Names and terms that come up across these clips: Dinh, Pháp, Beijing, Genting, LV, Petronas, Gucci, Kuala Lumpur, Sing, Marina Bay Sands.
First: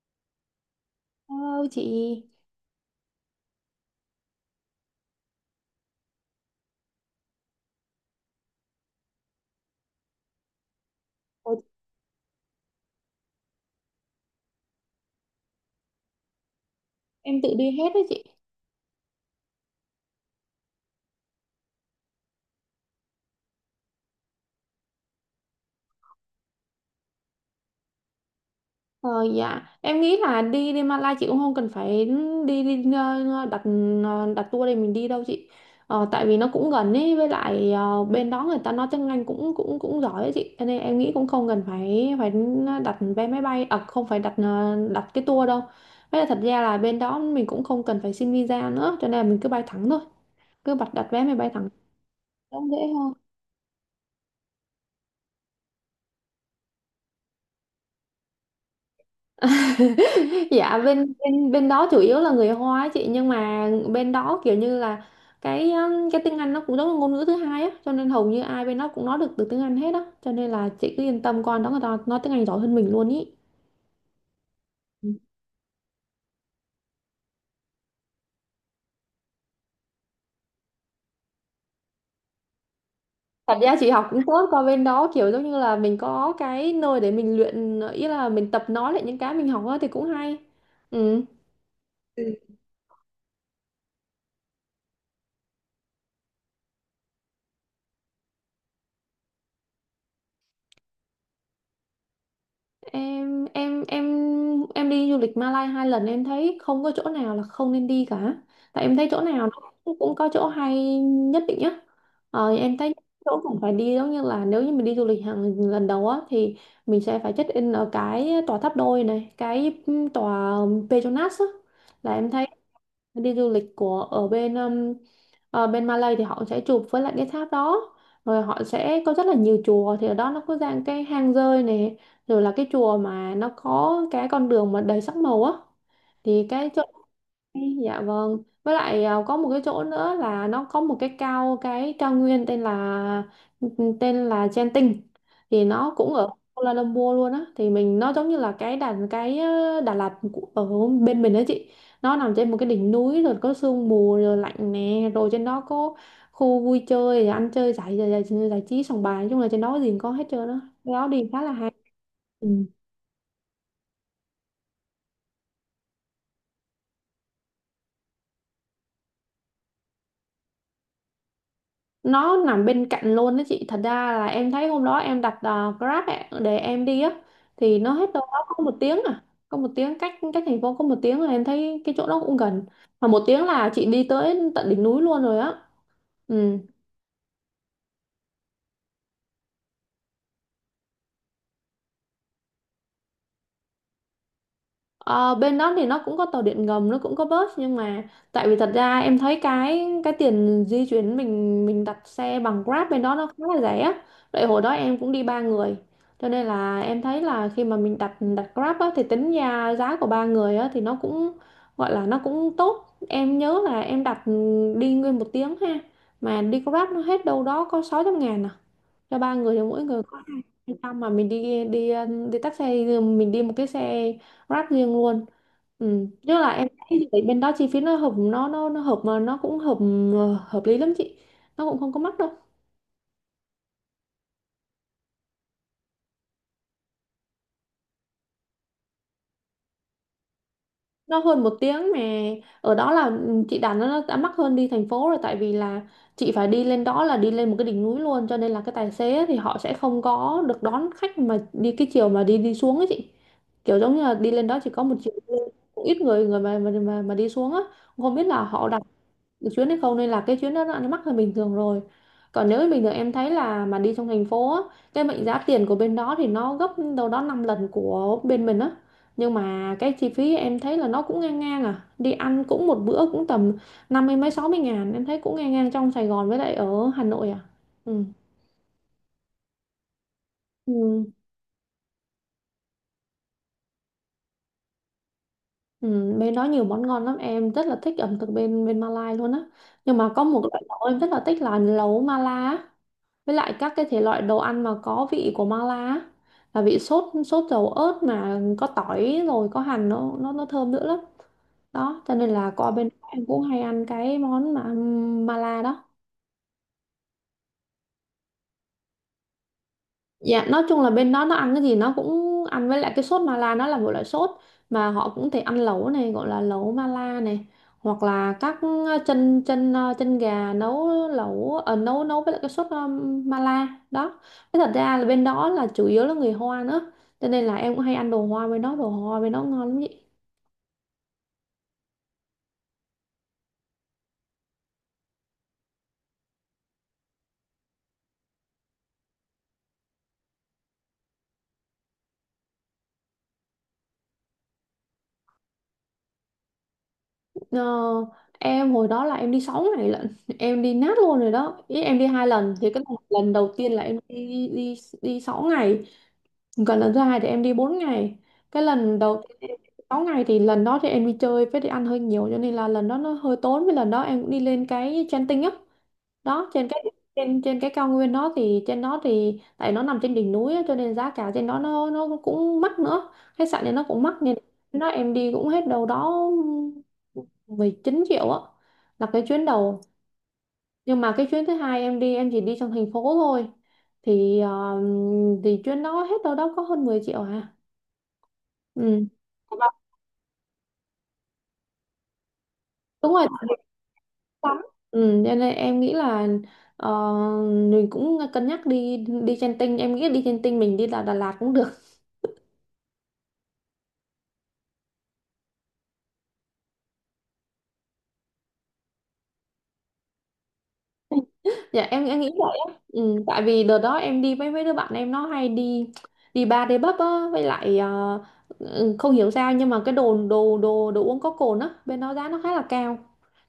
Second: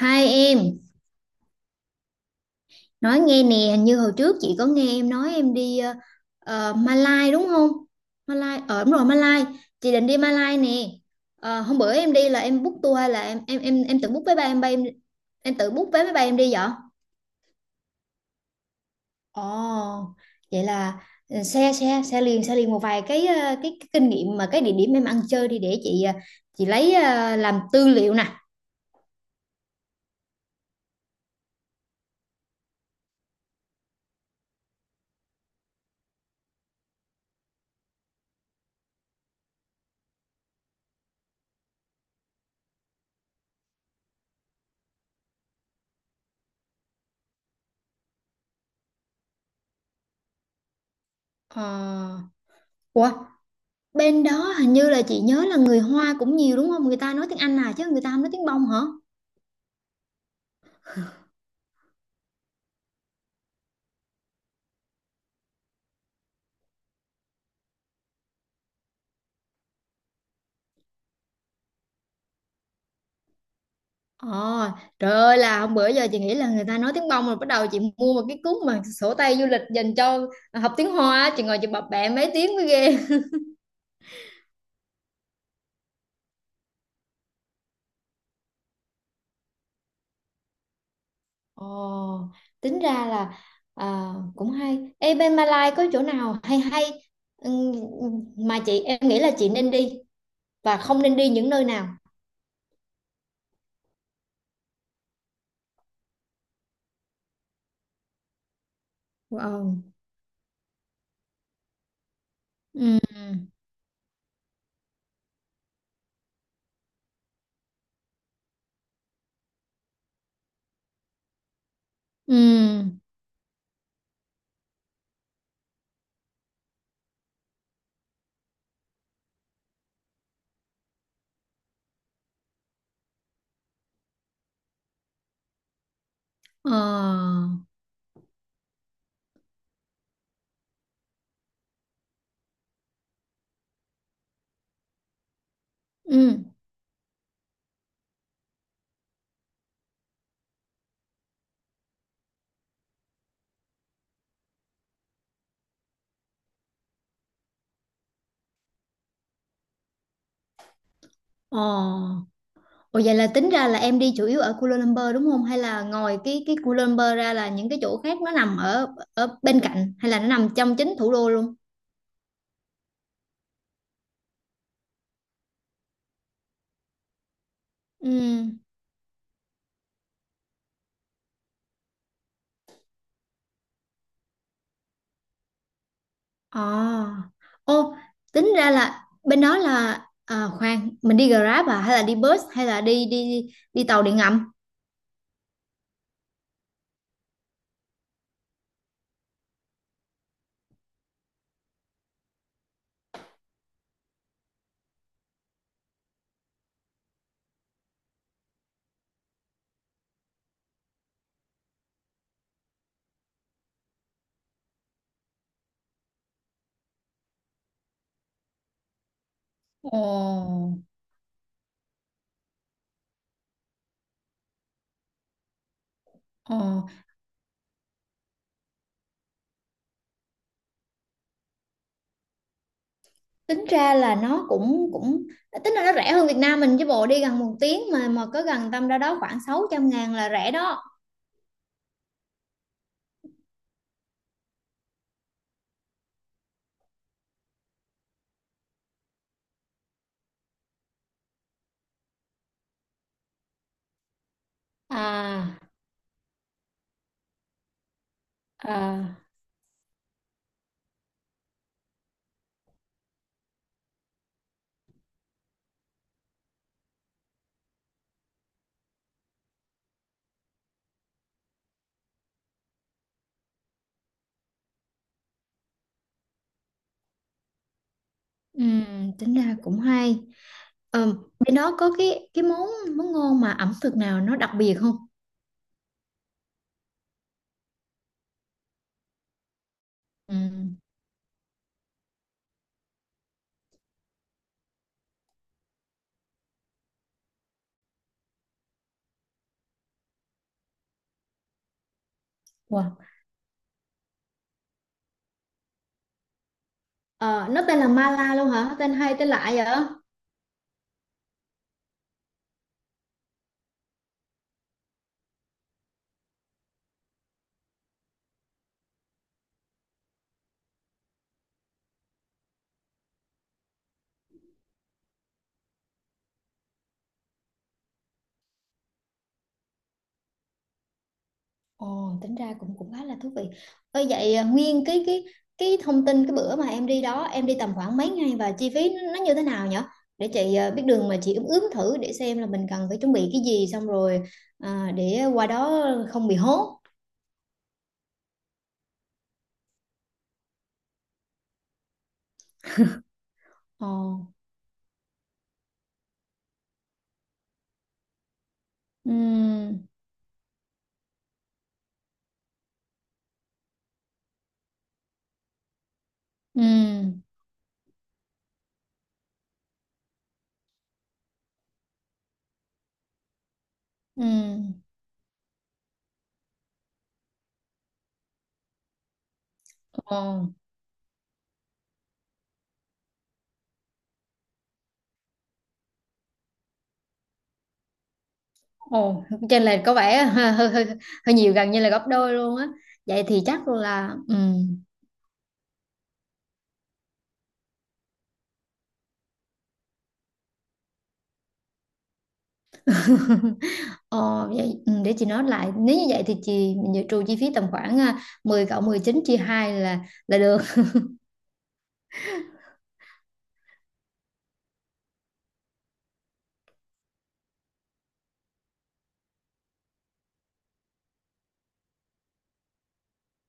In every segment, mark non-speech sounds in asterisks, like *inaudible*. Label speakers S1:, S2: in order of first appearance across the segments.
S1: Hai em,
S2: Hello chị.
S1: nói nghe nè, như hồi trước chị có nghe em nói em đi Malai đúng không? Malai, ở đúng rồi Malai, chị định đi Malai nè.
S2: Ủa,
S1: Ờ, hôm bữa em đi là em book tour hay là em tự book vé bay em tự book vé máy bay em đi vậy?
S2: em tự đi hết đó chị.
S1: Ồ, vậy là ừ, xe xe xe liền một vài cái cái kinh nghiệm mà cái địa điểm em ăn chơi đi để chị chị lấy làm tư liệu nè.
S2: Ờ dạ, em nghĩ là đi đi Malai chị cũng không cần phải đi, đi ờ, đặt tour để mình đi đâu chị. Tại vì nó cũng gần ấy, với lại bên đó người ta nói tiếng Anh cũng cũng cũng giỏi ấy chị. Cho nên em nghĩ cũng không cần phải phải đặt vé máy bay, à không phải đặt cái tour đâu. Với lại thật ra là bên đó mình cũng không cần phải xin visa nữa, cho nên là mình cứ bay thẳng thôi, cứ bật đặt vé máy bay thẳng.
S1: Ờ,
S2: Cũng dễ
S1: ủa
S2: hơn.
S1: bên đó hình như là chị nhớ là người Hoa cũng nhiều đúng không, người ta nói tiếng Anh à, chứ người ta không nói tiếng bông hả?
S2: *laughs* Dạ, bên bên bên đó chủ yếu là người Hoa á chị, nhưng mà bên đó kiểu như là cái tiếng Anh nó cũng giống là ngôn ngữ thứ hai á, cho nên hầu như ai bên đó cũng nói được từ tiếng Anh hết á. Cho nên là chị cứ yên tâm, con đó người ta nói tiếng Anh giỏi hơn mình luôn ý.
S1: Ồ,
S2: Ừ,
S1: trời ơi, là hôm bữa giờ chị nghĩ là người ta nói tiếng bông rồi bắt đầu chị mua một cái cuốn mà sổ tay du lịch dành cho học tiếng Hoa á, chị ngồi chị bập bẹ mấy tiếng mới ghê.
S2: thật ra chị học cũng tốt, qua bên đó kiểu giống như là mình có cái nơi để mình luyện ý, là mình tập nói lại những cái mình học á thì cũng hay. Ừ.
S1: Ồ, tính ra là à, cũng hay. Ê, bên Malai có chỗ nào hay hay ừm, mà chị em nghĩ là chị nên đi và không nên đi những nơi nào?
S2: em em em em đi du lịch Malai hai lần, em thấy không có chỗ nào là không nên đi cả, tại em thấy chỗ nào nó
S1: Wow.
S2: cũng cũng có chỗ hay nhất định nhá. Em thấy
S1: Ừ.
S2: chỗ cũng phải đi, giống như là nếu như mình đi du lịch hàng lần đầu á thì mình sẽ phải check in ở cái tòa tháp đôi này, cái tòa Petronas á. Là em thấy
S1: Ừ.
S2: đi du lịch của ở bên Malay thì họ sẽ chụp với lại cái tháp đó, rồi họ sẽ có rất là nhiều chùa. Thì ở đó nó có dạng cái hang rơi này, rồi là cái chùa mà nó có cái con đường mà đầy sắc màu á, thì cái
S1: Ờ.
S2: chỗ. Dạ vâng. Với lại à, có một cái chỗ nữa là nó có một cái cao nguyên tên là Genting, thì nó cũng ở
S1: Ừ.
S2: Kuala Lumpur luôn á, thì mình nó giống như là cái Đà cái ờ, Đà Lạt ở bên mình đó chị. Nó nằm trên một cái đỉnh núi rồi có sương mù rồi lạnh nè, rồi trên đó có khu vui chơi rồi ăn chơi giải trí sòng bài, nói chung là trên đó có gì cũng có hết trơn á. Cái đó đi khá là
S1: Ờ.
S2: hay. Ừ,
S1: Ủa vậy là tính ra là em đi chủ yếu ở Kuala Lumpur đúng không? Hay là ngoài cái Kuala Lumpur ra là những cái chỗ khác nó nằm ở ở bên cạnh hay là nó nằm trong chính thủ đô luôn?
S2: nó nằm bên cạnh luôn đó chị. Thật ra là em thấy hôm đó em đặt Grab ạ, để em đi á, thì nó hết
S1: Ừ.
S2: đâu đó có một tiếng à, có một tiếng cách cách thành phố có một tiếng, rồi em thấy cái chỗ đó cũng gần, mà một tiếng là chị đi tới tận đỉnh núi luôn rồi á. Ừ.
S1: Ồ. Ô, tính ra là bên đó là à, khoan, mình đi Grab à hay là đi bus hay là đi đi đi tàu điện ngầm?
S2: Ờ, bên đó thì nó cũng có tàu điện ngầm, nó cũng có bus, nhưng mà tại vì thật ra em thấy cái tiền di chuyển, mình đặt xe bằng Grab bên đó nó khá là rẻ á. Tại hồi đó em cũng đi ba người, cho nên là em thấy là khi mà mình đặt đặt Grab á, thì tính ra giá của ba người á, thì nó cũng gọi là nó cũng tốt. Em nhớ là em đặt đi nguyên một tiếng ha, mà đi Grab nó hết đâu đó có 600 ngàn à, cho ba người thì mỗi người có hai
S1: Ồ.
S2: trăm, mà mình đi đi ờ, đi taxi, mình đi một cái xe Grab riêng luôn. Ừ, chứ là em
S1: Ồ,
S2: thấy thì bên đó chi phí nó hợp, nó hợp, mà nó cũng hợp hợp lý lắm chị, nó cũng không có mắc đâu.
S1: tính ra là nó cũng cũng tính là nó rẻ hơn Việt Nam mình chứ bộ, đi gần một tiếng mà có gần tâm ra đó khoảng 600 ngàn là rẻ đó.
S2: Nó hơn một tiếng mà ở đó là ừ, chị đặt nó đã mắc hơn đi thành phố rồi. Tại vì là chị phải đi lên đó là đi lên một cái đỉnh núi luôn, cho nên là cái tài xế ấy thì họ sẽ không có được đón khách mà đi cái chiều mà đi đi xuống ấy chị. Kiểu giống như là đi lên đó chỉ có một chiều đi
S1: À,
S2: lên, cũng ít người người mà đi xuống á, không biết là họ đặt
S1: à.
S2: được chuyến hay không, nên là cái chuyến đó nó mắc hơn bình thường rồi. Còn nếu bình thường em thấy là mà đi trong thành phố á, cái mệnh giá tiền của bên đó thì nó gấp đâu đó 5 lần của bên mình á, nhưng mà cái chi phí em thấy là nó cũng ngang ngang à. Đi ăn cũng một bữa cũng tầm năm mươi mấy sáu mươi ngàn, em thấy cũng ngang ngang trong Sài Gòn với lại ở Hà Nội à. Ừ.
S1: Ừ, tính ra cũng hay.
S2: Ừ.
S1: Ờ, bên đó có cái món món ngon mà ẩm thực nào nó đặc biệt không?
S2: Ừ. Bên đó nhiều món ngon lắm, em rất là thích ẩm thực bên bên Malai luôn á, nhưng mà có
S1: Ừ.
S2: một loại lẩu em rất là thích là lẩu Mala á. Với lại các cái thể loại đồ ăn mà có vị của mala á, là vị sốt sốt dầu ớt mà có tỏi rồi có hành, nó thơm nữa lắm đó. Cho nên là qua bên
S1: Wow.
S2: đó em cũng hay ăn cái món mà mala đó.
S1: Ờ, nó tên là Mala luôn hả? Tên hay tên lạ vậy?
S2: Dạ, nói chung là bên đó nó ăn cái gì nó cũng ăn với lại cái sốt mala. Nó là một loại sốt mà họ cũng thể ăn lẩu này, gọi là lẩu mala này, hoặc là các ờ, chân chân ờ, chân gà nấu lẩu nấu nấu với lại cái sốt mala đó. Thế thật ra là bên đó là chủ yếu là người Hoa nữa, cho nên là em cũng hay ăn đồ Hoa bên đó. Đồ Hoa bên đó ngon lắm vậy.
S1: Ồ, tính ra cũng cũng khá là thú vị. Ơ vậy à, nguyên cái thông tin cái bữa mà em đi đó, em đi tầm khoảng mấy ngày và chi phí nó như thế nào nhỉ? Để chị à, biết đường mà chị ướm ướm thử để xem là mình cần phải chuẩn bị cái gì, xong rồi à, để qua đó không bị hốt.
S2: Ờ, em hồi đó là em đi 6 ngày lận, *laughs* em đi nát luôn rồi đó ý. Em đi hai lần thì cái lần đầu tiên là
S1: Ồ.
S2: em đi đi đi 6 ngày, còn lần thứ hai thì em đi 4 ngày. Cái lần đầu tiên
S1: Ừ.
S2: 6 ngày thì lần đó thì em đi chơi với đi ăn hơi nhiều, cho nên là lần đó nó hơi tốn. Với lần đó em cũng đi lên cái Genting á, đó
S1: Ừ.
S2: trên cái trên trên cái cao nguyên đó. Thì trên đó thì tại nó nằm trên đỉnh núi á, cho nên giá cả trên đó nó cũng mắc nữa, khách sạn thì nó cũng mắc,
S1: Ừ.
S2: nên nó em đi cũng hết đâu đó 19 triệu á, là cái chuyến đầu.
S1: Ồ.
S2: Nhưng mà cái chuyến thứ hai em đi em chỉ đi trong thành phố thôi, thì ờ, thì chuyến đó hết đâu đó có hơn 10 triệu à. Ừ.
S1: Ồ, trên là có vẻ hơi nhiều, gần như là gấp đôi luôn á.
S2: Đúng
S1: Vậy
S2: rồi,
S1: thì
S2: giờ
S1: chắc là
S2: lắm.
S1: ừm.
S2: Ừ, cho nên em nghĩ là ờ, mình cũng cân nhắc đi. Đi trên tinh em nghĩ đi trên tinh mình đi Đà Lạt cũng được.
S1: *laughs* Ờ, vậy, ừ, để chị nói lại, nếu như vậy thì chị mình dự trù chi phí tầm khoảng à, 10 cộng 19 chia 2 là được.
S2: *laughs* Dạ, em nghĩ vậy á. Ừ, tại vì đợt đó em đi với mấy đứa bạn em nó hay đi đi bar đi pub á, với lại ừ, không hiểu sao, nhưng mà cái đồ đồ đồ đồ uống có cồn á bên đó giá nó khá là cao.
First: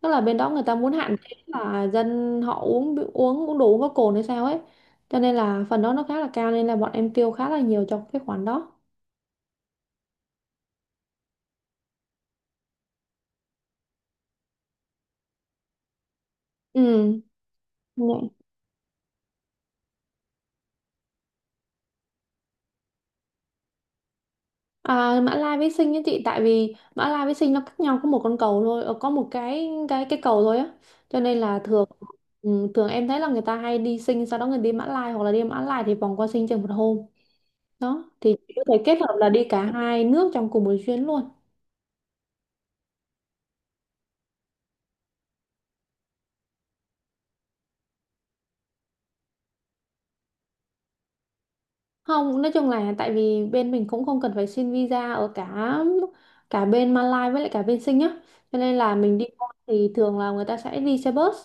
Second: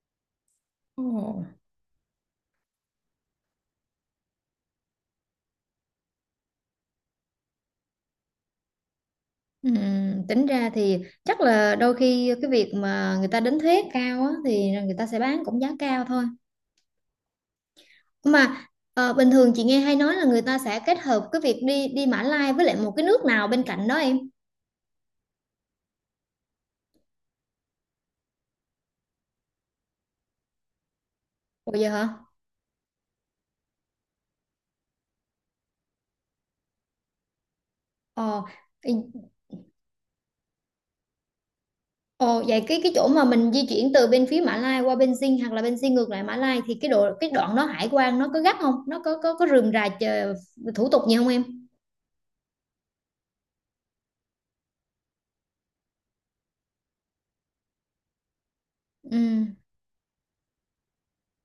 S2: Tức là bên đó người ta muốn hạn chế
S1: Ồ.
S2: là dân họ uống uống uống đồ uống có cồn hay sao ấy, cho nên là phần đó nó khá là cao, nên là bọn em tiêu khá là nhiều cho cái khoản đó.
S1: Tính ra thì chắc là đôi khi cái việc mà người ta đánh thuế cao á, thì người ta sẽ bán cũng giá cao thôi
S2: Ừ, nhỉ.
S1: mà. Ờ, bình thường chị nghe hay nói là người ta sẽ kết hợp cái việc đi đi Mã Lai với lại một cái nước nào bên cạnh đó em.
S2: À, Mã Lai với Sinh á chị, tại vì Mã Lai với Sinh nó cách nhau có một con cầu thôi, có một cái cầu thôi á, cho nên là
S1: Ủa
S2: thường
S1: vậy hả?
S2: ừ, thường em thấy là người ta hay đi Sinh sau đó người đi Mã Lai, hoặc là đi Mã Lai thì vòng qua Sinh chừng một hôm, đó thì
S1: Ờ.
S2: chị có thể kết hợp là đi cả hai nước trong cùng một chuyến luôn.
S1: Ồ, vậy cái chỗ mà mình di chuyển từ bên phía Mã Lai qua bên Dinh hoặc là bên Dinh ngược lại Mã Lai thì cái độ cái đoạn đó hải quan nó có gắt không? Nó có có rườm rà chờ, thủ tục gì không em?
S2: Không, nói chung là tại vì bên mình cũng không cần phải xin visa ở cả cả bên Malaysia với lại cả bên Sing nhá. Cho nên là mình
S1: Ừ,
S2: đi qua thì thường là người ta sẽ đi xe bus.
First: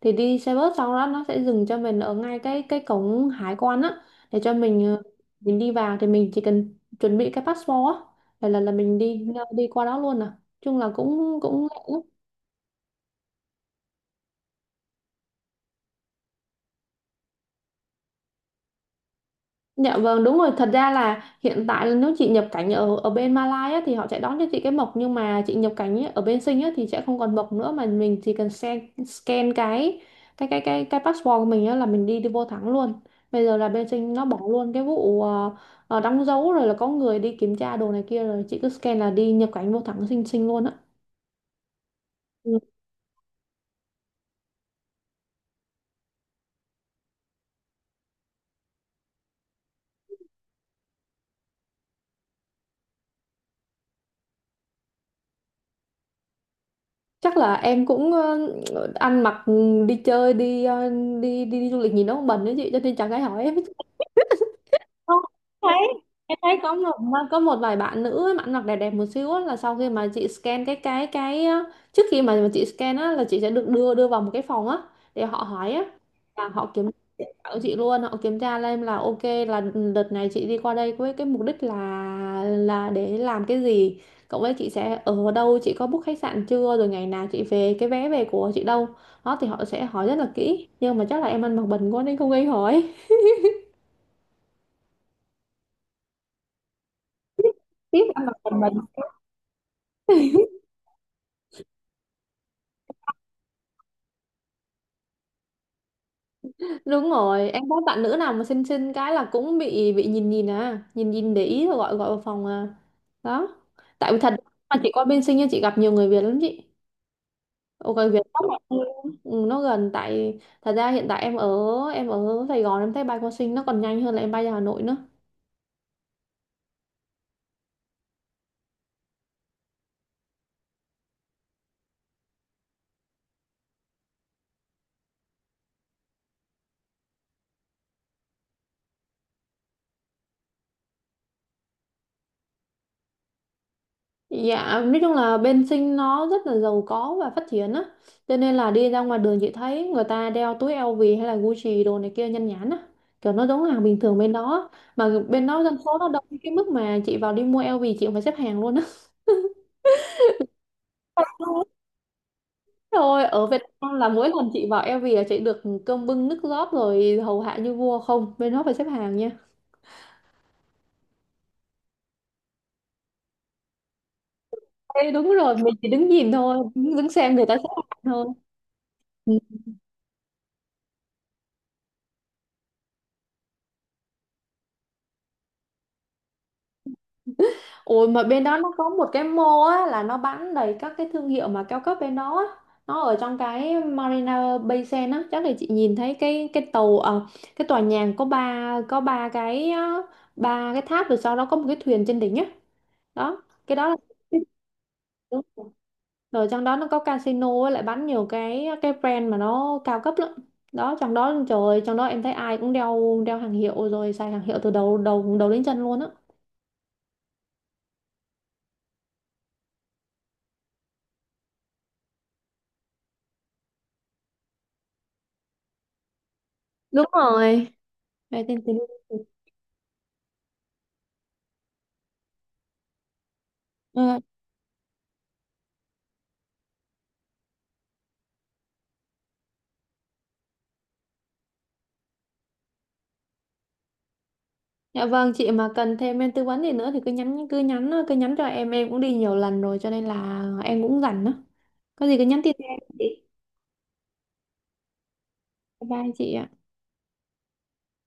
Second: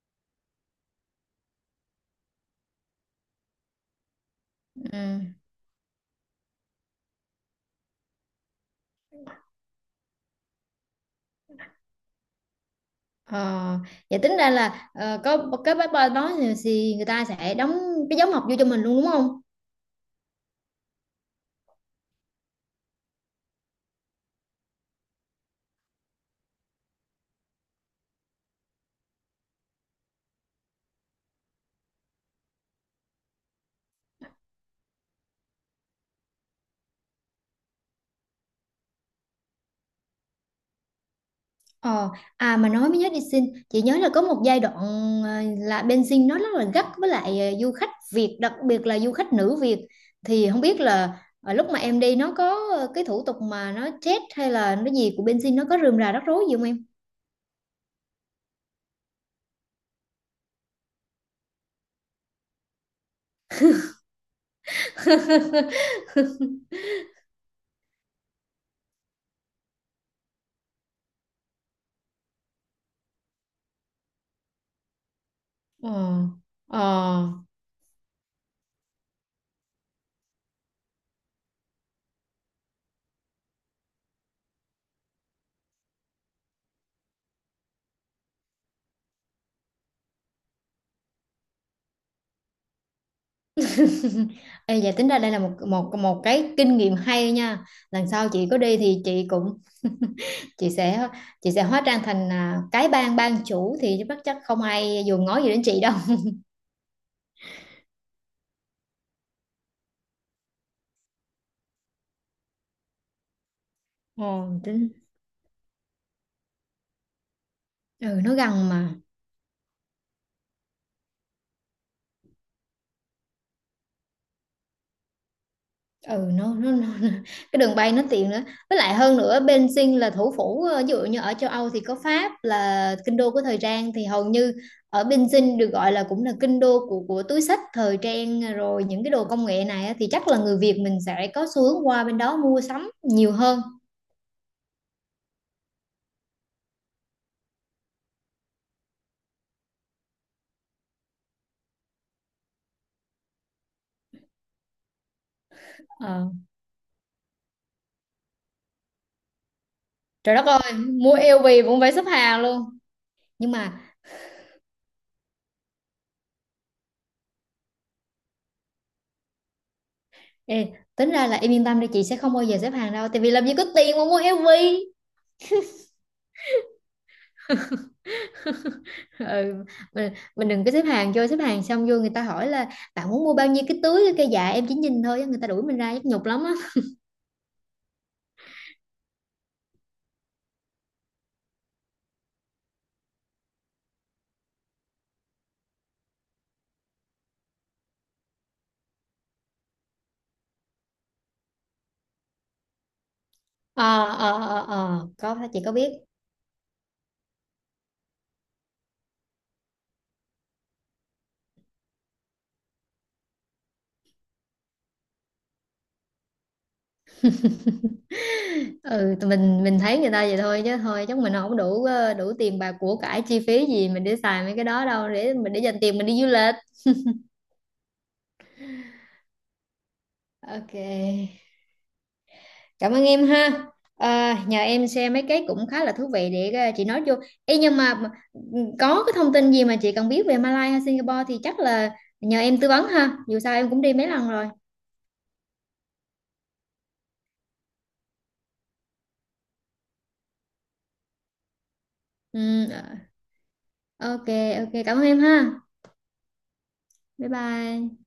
S2: Thì đi xe bus sau đó nó sẽ dừng cho mình ở ngay cái cổng hải quan á, để cho mình
S1: ừ.
S2: mình đi vào thì mình chỉ cần chuẩn bị cái passport á, là mình đi đi qua đó luôn à. Chung là cũng cũng lẹ lắm.
S1: Ờ, vậy tính ra là ờ, có cái passport đó thì người ta sẽ đóng cái dấu mộc vô cho mình luôn đúng không?
S2: Dạ vâng, đúng rồi. Thật ra là hiện tại là nếu chị nhập cảnh ở ở bên Malaysia á, thì họ sẽ đón cho chị cái mộc, nhưng mà chị nhập cảnh ấy, ở bên Sing á, thì sẽ không còn mộc nữa mà mình chỉ cần scan, scan cái passport của mình á, là mình đi đi vô thẳng luôn. Bây giờ là bên Sing nó bỏ luôn cái vụ đóng dấu rồi là có người đi kiểm tra đồ này kia, rồi chị cứ scan là đi nhập cảnh vô thẳng Sing Sing luôn á.
S1: Ờ, à
S2: Ừ,
S1: mà nói mới nhớ, đi xin chị nhớ là có một giai đoạn ờ, là bên Sing nó rất là gắt với lại ờ, du khách Việt, đặc biệt là du khách nữ Việt, thì không biết là ờ, lúc mà em đi nó có ờ, cái thủ tục mà nó chết hay là nó gì của bên Sing, nó có rườm rà rắc rối gì không em?
S2: chắc là em cũng ăn mặc, ừ, đi chơi, đi, đi du lịch nhìn nó cũng bẩn đấy chị, cho nên chẳng ai hỏi em. Không, thấy em thấy có một vài bạn nữ ấy, bạn mặc đẹp đẹp một xíu á, là sau khi mà chị scan cái trước khi mà chị scan á, là chị sẽ được đưa đưa vào một cái phòng á để họ hỏi á,
S1: Ờ.
S2: là họ kiểm tra
S1: Ờ.
S2: của chị luôn. Họ kiểm tra lên là ok, là đợt này chị đi qua đây với cái mục đích là để làm cái gì, cộng với chị sẽ ở đâu, chị có book khách sạn chưa, rồi ngày nào chị về, cái vé về của chị đâu. Đó thì họ sẽ hỏi rất là kỹ, nhưng mà chắc là em ăn mặc bẩn quá nên không gây hỏi.
S1: *laughs* Ê, dạ tính ra đây là một một một cái kinh nghiệm hay nha.
S2: *laughs* Tiếp
S1: Lần
S2: ăn
S1: sau chị có
S2: mặc
S1: đi
S2: bẩn.
S1: thì chị cũng *laughs* chị sẽ chị sẽ hóa trang thành à, cái bang bang chủ thì chắc chắc không ai dùng ngó gì đến chị đâu.
S2: Đúng rồi, em có bạn nữ nào mà xinh xinh cái là cũng bị nhìn nhìn à, nhìn nhìn để ý rồi gọi gọi vào phòng à. Đó. Tại vì
S1: Ờ,
S2: thật mà chị qua bên Sinh nha, chị gặp nhiều người Việt lắm chị. Ồ, người Việt
S1: ừ nó
S2: lắm
S1: gần
S2: mà.
S1: mà.
S2: Ừ, nó gần. Tại thật ra hiện tại em ở, em ở Sài Gòn, em thấy bay qua Sinh nó còn nhanh hơn là em bay ra Hà Nội nữa.
S1: ừ nó, nó, nó nó- cái đường bay nó tiện nữa, với lại hơn nữa Beijing là thủ phủ ờ, ví dụ như ở châu Âu thì có Pháp là kinh đô của thời trang, thì hầu như ở Beijing được gọi là cũng là kinh đô của túi xách thời trang rồi những cái đồ công nghệ này á, thì chắc là người Việt mình sẽ có xu hướng qua bên đó mua sắm nhiều hơn.
S2: Dạ, nói chung là bên Sinh nó rất là giàu có và phát triển á. Cho nên là đi ra ngoài đường chị thấy người ta đeo túi LV hay là Gucci đồ này kia nhan nhản á. Kiểu nó giống hàng bình thường bên đó. Mà bên đó dân số nó đông
S1: Ờ,
S2: đến cái mức mà chị vào đi mua LV chị cũng phải xếp hàng luôn á.
S1: trời đất ơi, mua LV cũng phải xếp hàng luôn.
S2: Rồi *laughs* ở
S1: Nhưng
S2: Việt
S1: mà
S2: Nam là mỗi lần chị vào LV là chị được cơm bưng nước rót rồi hầu hạ như vua không? Bên đó phải xếp hàng nha.
S1: ê, tính ra là em yên tâm đi, chị sẽ không bao giờ xếp hàng đâu tại vì làm gì có tiền mà mua LV.
S2: Ê, đúng rồi, mình chỉ đứng nhìn thôi, đứng xem người ta xếp hàng thôi. Ừ.
S1: Ừ, mình đừng có xếp hàng, vô xếp hàng xong vô người ta hỏi là bạn muốn mua bao nhiêu cái túi, cái dạ em chỉ nhìn thôi á, người ta đuổi mình ra nhức nhục lắm á.
S2: Ôi, mà bên đó nó có một cái mall á, là nó bán đầy các cái thương hiệu mà cao cấp bên đó á. Nó ở trong cái Marina Bay Sands á, chắc là chị nhìn thấy cái tàu, cái tòa nhà có ba cái, ba cái tháp rồi sau đó có một cái thuyền trên đỉnh á. Đó, cái đó là.
S1: Ờ có
S2: Đúng
S1: chị
S2: rồi.
S1: có biết.
S2: Rồi trong đó nó có casino á, lại bán nhiều cái brand mà nó cao cấp lắm. Đó, trong đó trời ơi, trong đó em thấy ai cũng đeo đeo hàng hiệu rồi xài hàng hiệu từ đầu đầu đầu đến chân luôn á.
S1: Ừ tụi mình thấy người ta vậy thôi chứ thôi chắc mình không đủ ờ, đủ tiền bạc của cải chi phí gì mình để xài mấy cái đó đâu, để mình để dành tiền mình đi du lịch.
S2: Đúng rồi. Đây, tin- tin-
S1: Ok, cảm ơn em ha.
S2: Ừ.
S1: À, nhờ em share mấy cái cũng khá là thú vị để ờ, chị nói vô. Ê, nhưng ừ, có cái thông tin gì mà chị cần biết về Malaysia hay Singapore thì chắc là nhờ em tư vấn ha. Dù sao em cũng đi mấy lần rồi.
S2: Dạ vâng, chị mà cần thêm em tư vấn gì nữa thì cứ nhắn cho em cũng đi nhiều lần rồi cho nên là em cũng rảnh đó. Có gì cứ nhắn
S1: Ừ,
S2: tin cho em chị.
S1: ờ, ok. Cảm ơn em ha.
S2: Bye bye chị ạ.
S1: Bye bye.